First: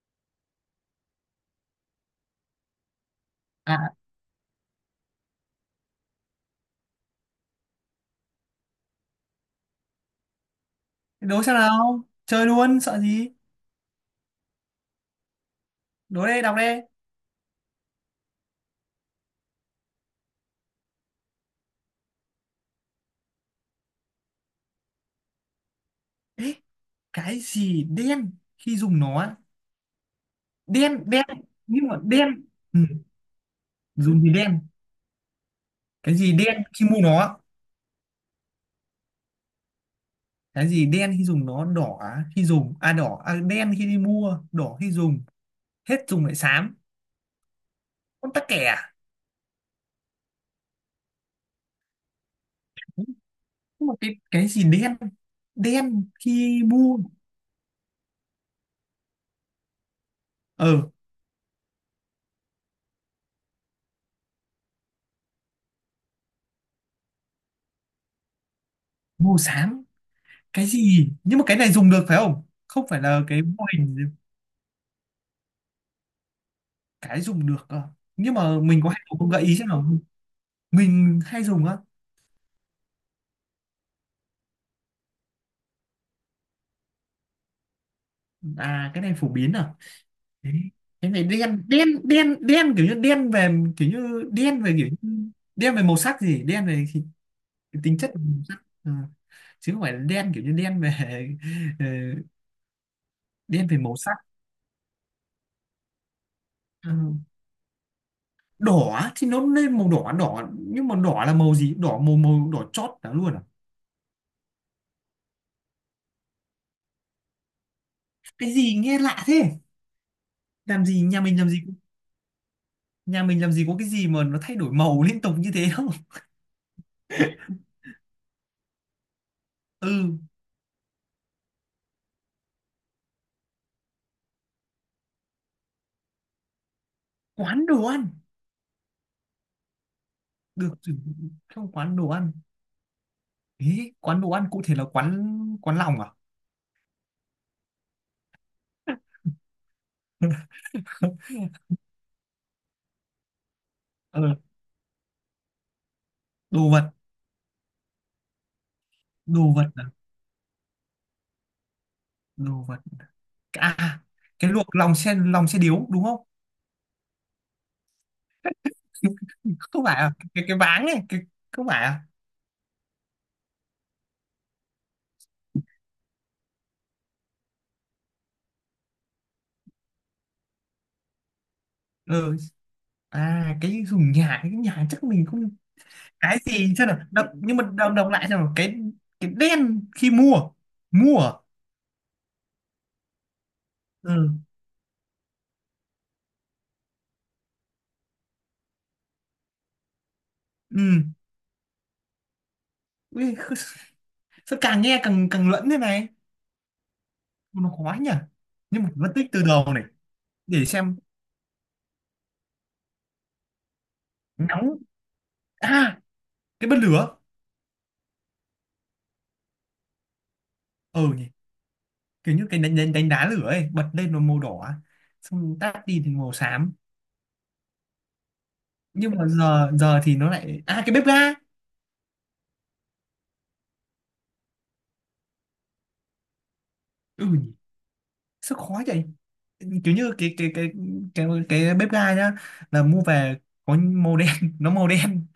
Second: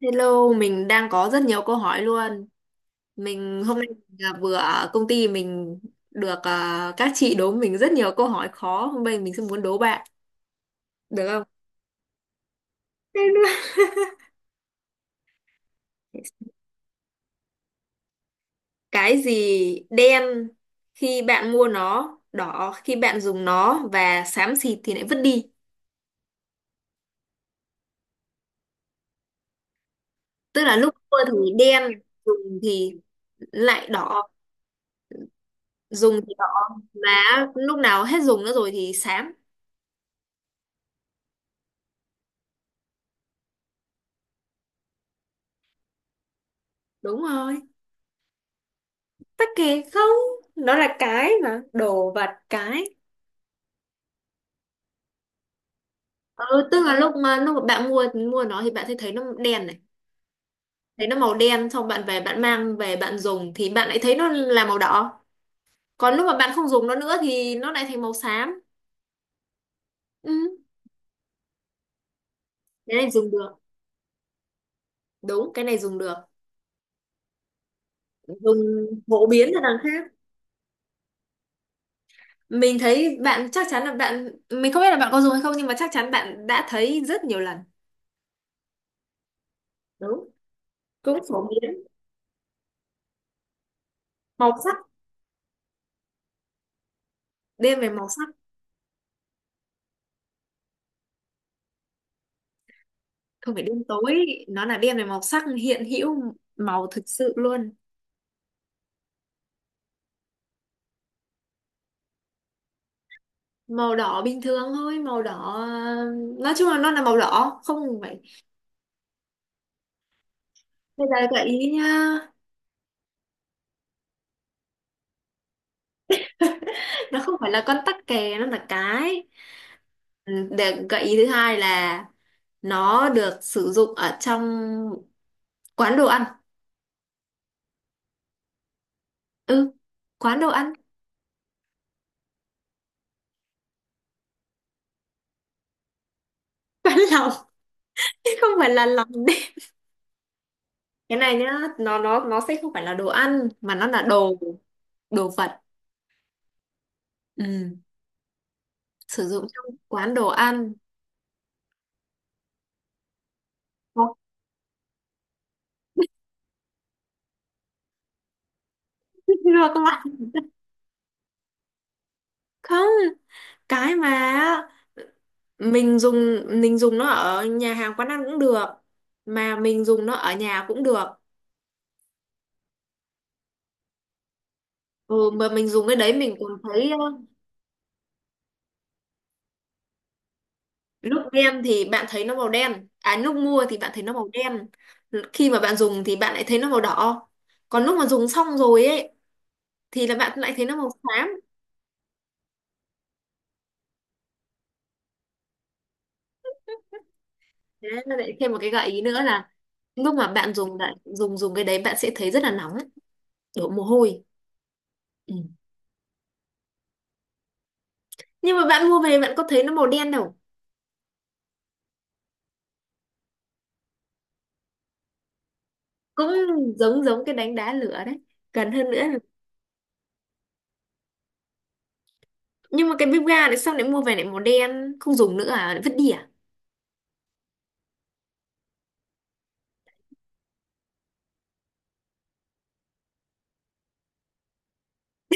Hello, mình đang có rất nhiều câu hỏi luôn. Mình hôm nay À, là vừa ở công ty mình được à, các chị đố mình rất nhiều câu hỏi khó. Hôm nay mình sẽ muốn đố bạn, được không? đố xem nào. Chơi luôn, sợ Thế gì. nữa. Đố đây, đọc đây. Cái gì đen khi bạn mua nó, đỏ khi bạn dùng nó và xám xịt thì lại vứt đi. Ê, cái gì đen khi dùng nó á? Tức là lúc Đen mua đen. thì đen, Nhưng mà đen, dùng ừ. thì lại Dùng đỏ, gì đen? Cái dùng gì thì đỏ, đen khi mua mà nó? lúc nào hết dùng nữa rồi thì xám. Cái gì đen khi dùng nó? Đỏ á, khi dùng. À đỏ à, đen khi đi mua, đỏ khi dùng, hết dùng lại xám. Đúng rồi. Con tắc kè à? Tắc kè không, nó là cái mà, đồ vật. Cái Nhưng mà cái gì đen? Đen khi ừ tức là mua. lúc mà bạn mua mua nó thì bạn sẽ thấy nó đen này, Ờ. thấy nó màu đen, xong bạn về, bạn mang về, bạn dùng thì bạn lại thấy nó là màu đỏ, còn lúc mà bạn không dùng nó nữa thì nó lại thành màu xám. Mua xám. Ừ, Cái gì? Nhưng mà cái này dùng được phải không? Không cái phải này là dùng cái được, mô hình? đúng, cái này dùng được, Cái dùng được cơ. Nhưng dùng mà mình có hay dùng phổ không, gợi biến ý cho xem đằng nào. khác. Mình hay dùng á? Mình thấy bạn, chắc chắn là bạn, mình không biết là bạn có dùng hay không, nhưng mà chắc chắn bạn đã thấy rất nhiều lần. À cái này phổ biến à? Đúng, Thế- cái cũng này phổ đen biến. đen đen đen, kiểu như đen về, kiểu như Màu đen về, sắc, kiểu như đen về màu sắc gì, đen cái về tính màu chất của sắc, màu sắc. Ờ, chứ không phải là đen kiểu như đen về, ờ, không phải đen đêm về màu sắc. tối, nó là đen về màu sắc, hiện hữu màu Ờ, thực sự luôn. đỏ thì nó lên màu đỏ đỏ, nhưng mà đỏ là màu gì, đỏ màu, màu đỏ chót đó luôn à? Màu đỏ bình thường thôi, màu đỏ. Ờ, nói chung là nó là màu đỏ, không phải. Cái gì nghe lạ thế. Làm gì, Bây nhà giờ mình gợi làm gì, ý nha, nhà mình làm gì có cái gì mà nó thay đổi màu liên tục như thế đâu. nó không phải là con tắc kè, nó là cái. Ừ. Ừ, để gợi ý thứ hai là nó được sử dụng ở trong quán đồ ăn. Quán đồ ăn. Ừ, quán đồ ăn. Được sử dụng trong quán đồ ăn. Ý quán đồ ăn cụ thể là quán, quán lòng à? Quán lòng. Không phải là lòng đấy. Cái này nhá, nó sẽ không phải là đồ ăn, mà nó là Ờ, đồ, đồ vật. đồ vật. Ừ, sử dụng Đồ vật trong à? quán đồ ăn. Đồ vật à? Ủa, Cái luộc lòng, xe lòng, xe điếu đúng không? chưa các Không phải à? bạn. Cái váng này cái. Không phải à? Không, cái mà mình dùng nó ở nhà hàng quán ăn cũng được, mà mình dùng nó ở nhà cũng được. Ừ. À cái dùng nhà, cái nhà chắc mình Ừ, mà không. mình dùng cái đấy mình Cái còn gì xem thấy nào, đọc, nhưng mà đọc, đọc lại xem nào cái đen khi mua. Mua lúc à? đem thì bạn thấy nó màu đen, à lúc mua thì bạn thấy nó màu Ừ. đen, khi mà bạn dùng thì bạn lại thấy nó màu đỏ, còn lúc mà dùng xong rồi ấy thì là bạn lại thấy nó màu Ừ. xám. Ui, sao càng nghe càng càng lẫn thế này, nó Thế khó nhỉ. nó lại thêm một cái Nhưng gợi mà phải ý phân nữa tích từ là đầu này. lúc mà bạn Để dùng, lại xem. dùng dùng cái đấy, bạn sẽ thấy rất là nóng, đổ mồ hôi. Nóng Ừ. à? Cái bật lửa. Nhưng mà bạn mua về, bạn có thấy nó màu đen đâu. Ừ nhỉ. Kiểu như cái đánh, đánh, đánh đá lửa ấy, bật lên nó màu đỏ, xong tắt đi thì Cũng màu xám. giống, giống cái đánh đá lửa đấy, gần hơn nữa Nhưng là- mà giờ, giờ thì nó lại, à cái bếp ga. nhưng mà cái bếp ga này, xong lại mua về lại màu đen, không dùng nữa à, lại vứt đi à? Ừ nhỉ. Sao khó vậy. Kiểu như cái cái bếp ga nhá, là mua về có màu đen, nó màu đen.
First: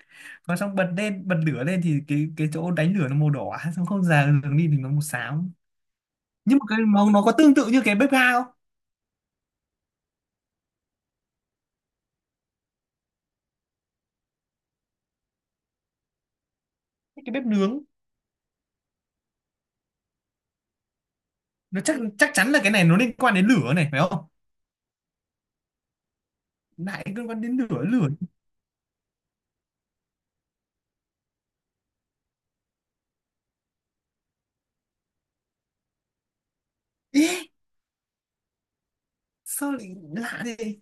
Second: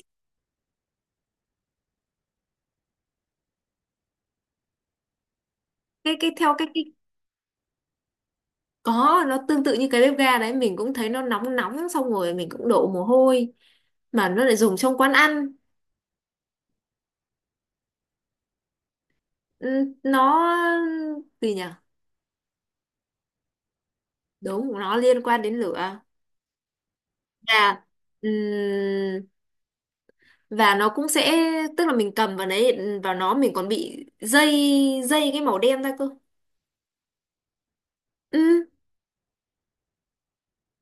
Còn xong bật lên, bật lửa lên thì cái chỗ đánh lửa nó màu đỏ, xong không già đường đi thì nó màu xám. Cái theo Nhưng mà cái cái màu nó có tương tự như cái bếp ga không? Có, nó tương tự như cái bếp ga đấy, mình cũng thấy nó nóng nóng, xong rồi mình cũng đổ mồ hôi, mà nó lại dùng trong quán ăn. Cái bếp nướng. Ừ, nó gì nhỉ. Nó chắc, chắc chắn là cái này nó liên quan đến lửa này phải không? Đúng, nó liên quan đến lửa. Lại liên quan đến Và lửa, lửa. ừm, và nó cũng sẽ, tức là mình cầm vào đấy, vào nó mình còn bị dây, dây cái màu đen ra cơ. Ê, Ừ, sao lại lạ thế.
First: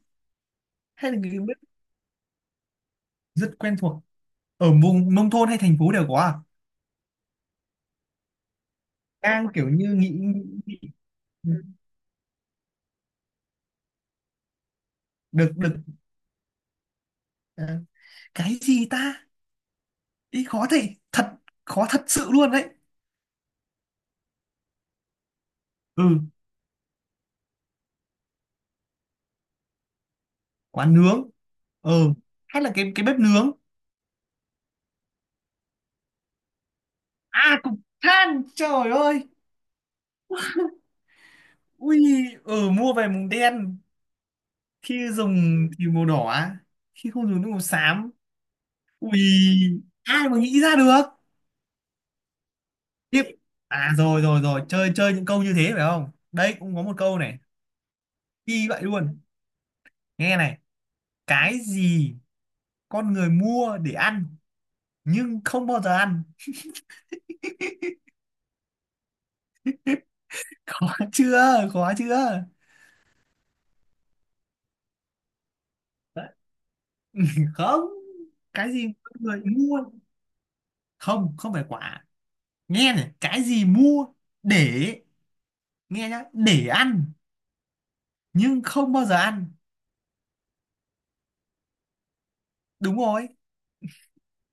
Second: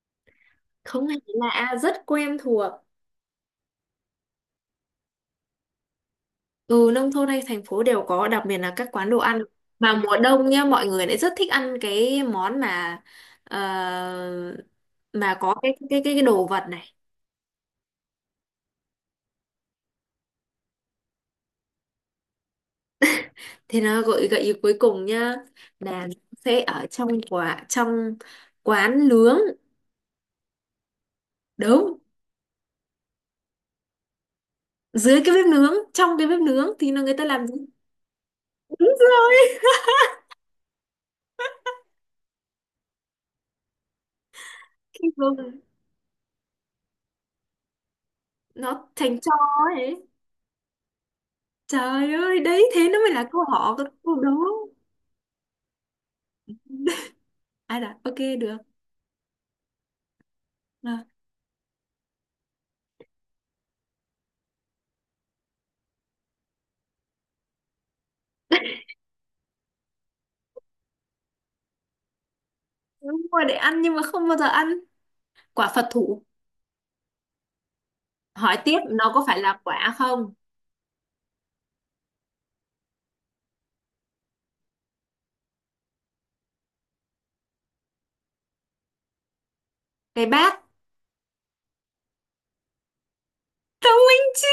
không Hay hề là người bếp. lạ, rất quen thuộc. Rất quen thuộc. Ở vùng nông thôn hay thành phố đều có à? Ừ, nông thôn hay thành phố đều có, đặc biệt là các quán đồ ăn, Đang kiểu mà như mùa nghĩ, đông nhá, nghĩ. mọi người lại rất thích ăn cái món mà, ờ, mà Được, có cái được. cái cái, cái đồ vật này. À, cái gì ta. Ý khó thế thật, khó thật sự luôn đấy. Thì nó gợi, gợi ý cuối cùng nhá, là nó Ừ. sẽ ở trong quả, trong quán nướng. Quán nướng. Đúng. Ừ. Hay là cái bếp nướng. Dưới cái bếp nướng, trong cái bếp nướng thì nó người ta làm gì. À cục than, trời Đúng ơi. rồi. Ui. Ừ, mua về mùng đen, khi Vâng, dùng thì màu đỏ, khi không dùng nước màu xám. nó Ui, thành tro ấy. ai mà nghĩ ra được? Trời ơi, đấy thế nó mới Tiếp. là câu hỏi. À Câu rồi đó rồi rồi, chơi chơi những câu như thế phải không? Đây cũng có một câu này, ai là ok được. y vậy luôn. Nghe này, Rồi, cái gì con người mua để ăn nhưng không bao giờ ăn? Khó chưa? Khó chưa? đúng rồi, để ăn nhưng mà không bao giờ ăn, quả Phật thủ. Không, Hỏi cái tiếp, gì nó con có phải người là mua? quả không. Không, không phải quả. Nghe này, cái gì mua để, nghe nhá, để ăn nhưng không bao giờ ăn. Cái bát. Đúng rồi. Thông minh chứ.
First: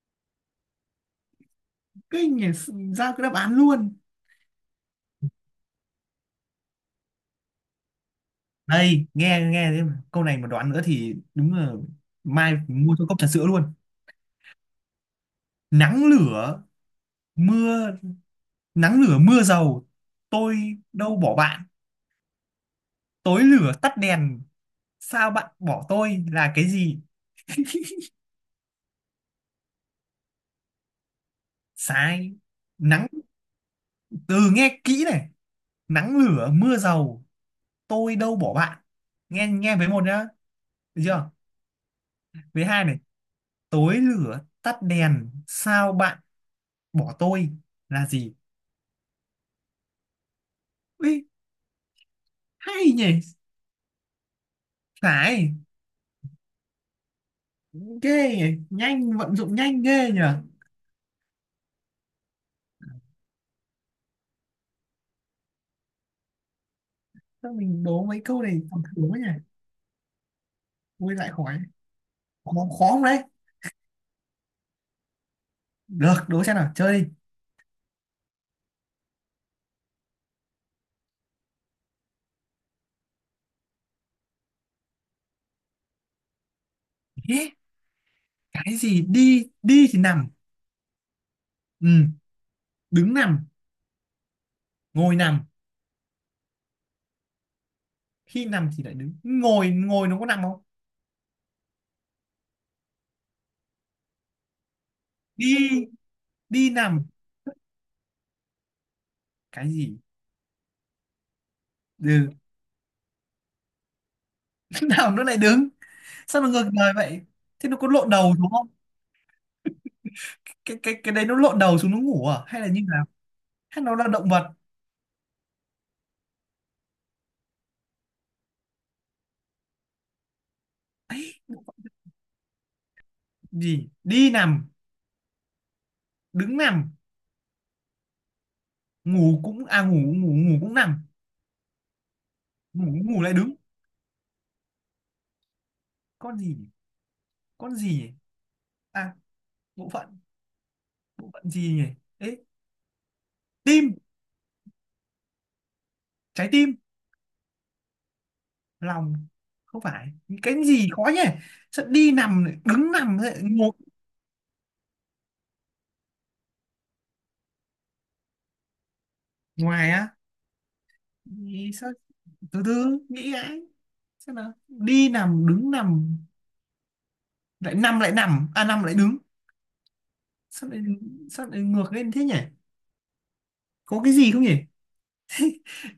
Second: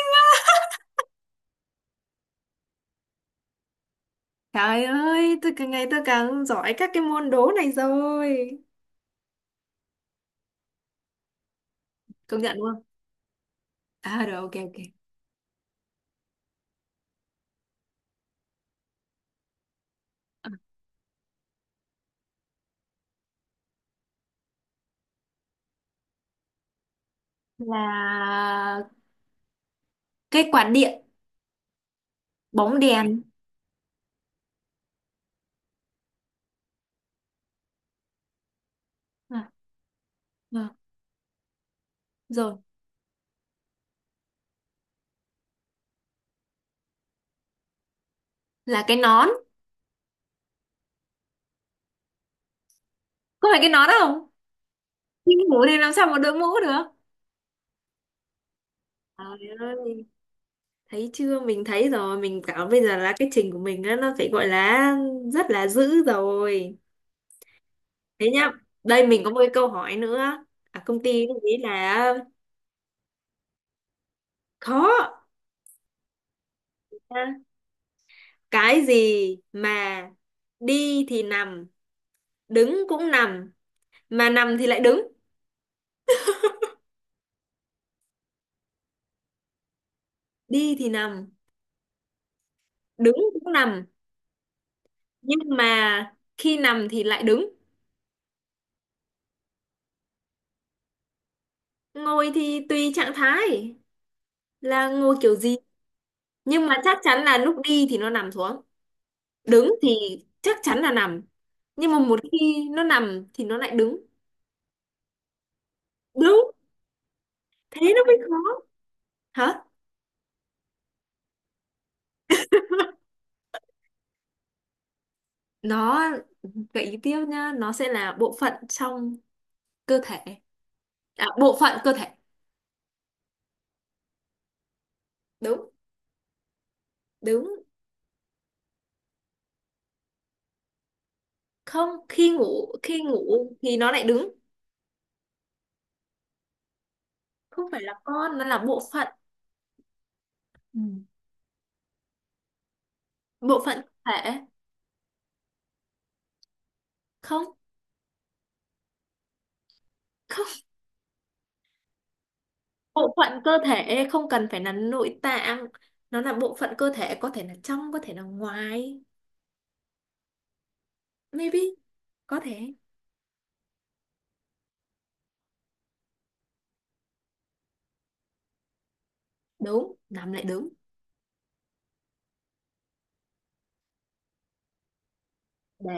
Kinh nhỉ, ra cái đáp án luôn. Trời ơi, tôi càng ngày tôi càng giỏi các cái môn đố này rồi. Đây nghe nghe thế mà, câu này mà đoán nữa thì đúng là Công mai nhận luôn. mua cho cốc trà sữa luôn. À rồi, ok ok. Nắng lửa mưa, nắng lửa mưa dầu, tôi đâu bỏ bạn, tối lửa tắt đèn sao bạn bỏ tôi là cái gì? Là cái quạt điện. Sai. Bóng Nắng, đèn. từ nghe kỹ này: nắng lửa mưa dầu, tôi đâu bỏ bạn, nghe À, nghe với một nhá, à, được chưa, rồi. với hai này: tối lửa tắt đèn sao bạn bỏ tôi, là gì? Là cái nón. Ui, hay nhỉ. Có phải cái nón không? Nhưng Phải. mũ thì làm sao mà đội mũ được. Ghê nhỉ, nhanh, vận Trời dụng nhanh ơi, ghê nhỉ. thấy chưa, mình thấy rồi, mình cảm bây giờ là cái trình của mình á, nó phải gọi là rất là dữ rồi. Sao mình đố mấy Thế câu nhá, này còn thử đây quá mình nhỉ. có một cái câu hỏi nữa. À, công Ui ty lại cũng nghĩ khỏi, là khó khó không đấy? khó. Được, đố xem nào, chơi À, cái gì mà đi thì nằm, đứng cũng nằm, mà nằm thì lại đứng. đi. Ê, cái gì đi, đi thì nằm. Đi thì nằm. Ừ, đứng Đứng nằm. cũng nằm. Ngồi Nhưng nằm. mà khi nằm thì lại đứng. Khi nằm thì lại đứng? Ngồi, ngồi nó có nằm không? Ngồi thì tùy trạng thái, là ngồi kiểu gì. Đi. Nhưng Đi mà chắc nằm. chắn là lúc đi thì nó nằm xuống, Cái đứng thì gì. chắc chắn là nằm, nhưng mà một Ừ. khi nó nằm thì nó lại đứng. Nào nó lại đứng. Sao nó Đúng. ngược đời vậy. Thế nó có Thế nó lộn mới đầu khó. đúng không? Hả? Cái đấy nó lộn đầu xuống nó ngủ à hay là như nào? Hay nó là động vật? Nó gợi ý tiếp nhá, nó sẽ là bộ phận trong cơ thể. À, bộ phận cơ thể. Gì đi nằm, Đúng. đứng nằm, Đúng. ngủ cũng à, ngủ, ngủ cũng nằm. Không, khi ngủ, ngủ khi ngủ lại ngủ đứng. thì nó lại đứng. Con gì nhỉ? Không Con phải là gì nhỉ? con, nó là bộ phận. À, bộ phận. Ừ. Bộ phận gì nhỉ, ấy. Bộ phận Tim, cơ thể. trái tim. Không. Lòng. Không phải. Không. Cái gì khó nhỉ. Sao đi nằm, lại đứng Bộ nằm, lại phận cơ ngồi. thể không cần phải là nội tạng, nó là bộ phận cơ thể, có thể là trong, có thể là ngoài. Ngoài á. Nghĩ Maybe, sao. có Từ thể. từ nghĩ lại. Sao nào, đi nằm, đứng nằm, lại nằm, lại nằm, à nằm lại đứng. Đúng, nằm lại đứng. Sao lại, sao lại ngược lên thế nhỉ. Có cái gì không nhỉ.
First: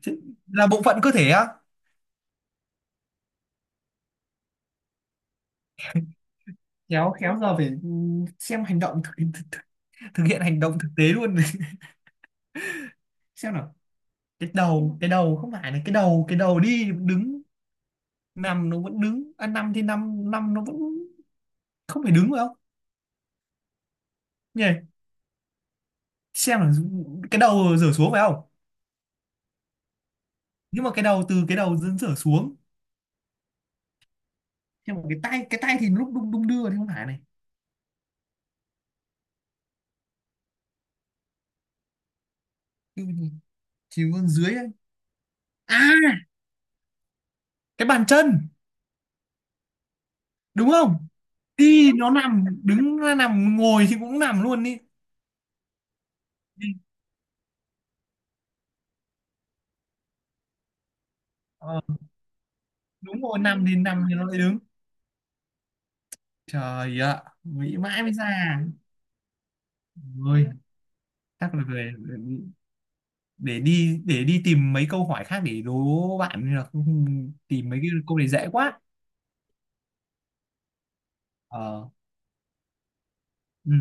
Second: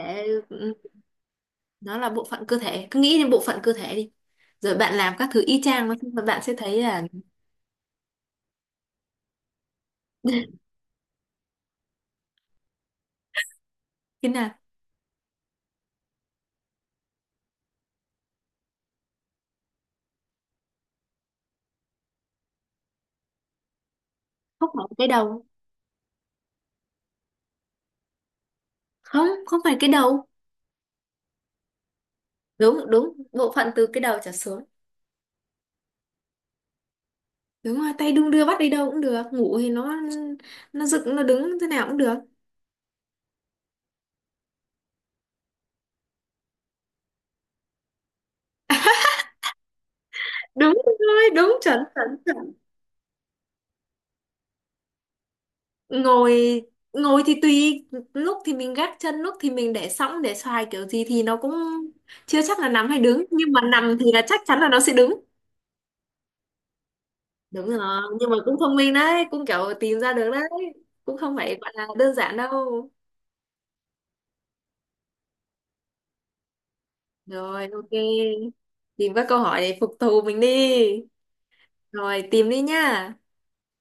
Chứ- là ừ, bộ phận cơ thể á? nó là bộ phận cơ thể, cứ nghĩ đến bộ phận cơ thể đi, rồi bạn làm các thứ y chang nó, bạn sẽ thấy là Khéo khéo giờ phải, ừ, xem hành động thực, thực hiện hành động thực tế luôn. Xem nào. thế Cái nào. đầu, cái đầu, không phải là cái đầu, cái đầu đi đứng nằm nó vẫn đứng à, năm thì năm năm nó vẫn không phải đứng phải không nhỉ? Không phải cái đầu. Xem là cái đầu rửa xuống phải không? Không, không phải cái đầu. Nhưng mà cái đầu, từ cái đầu dẫn rửa xuống. Đúng, đúng, bộ phận từ cái đầu trở xuống. Nhưng mà cái tay, cái tay thì lúc đung, đung đưa thì không phải này. Đúng rồi, tay đung đưa bắt đi đâu cũng được, ngủ thì nó dựng, nó đứng thế nào cũng được. Chứ chỉ còn dưới ấy. À, cái bàn chân đúng Đúng không? rồi, đúng, chuẩn Đi nó chuẩn. nằm, đứng nó nằm, ngồi thì cũng nằm luôn. Đi. Ngồi, Đi. ngồi thì tùy, lúc thì mình gác chân, lúc thì mình để sõng, để xoài, kiểu gì thì nó cũng Ờ. chưa chắc là nằm hay Đúng đứng, rồi, nhưng mà nằm thì, nằm nằm thì thì là nó lại chắc đứng. chắn là nó sẽ đứng. Trời ạ, Đúng nghĩ rồi. mãi mới Nhưng mà cũng ra. thông minh đấy, cũng kiểu tìm ra được đấy, Ôi, cũng không chắc phải là gọi là về đơn giản đâu. để đi, để đi tìm mấy câu hỏi khác để đố bạn, nên là Rồi, tìm mấy ok. cái câu này dễ quá. Tìm các câu hỏi để phục thù mình đi. Ờ. Rồi, tìm đi nhá. Ừ.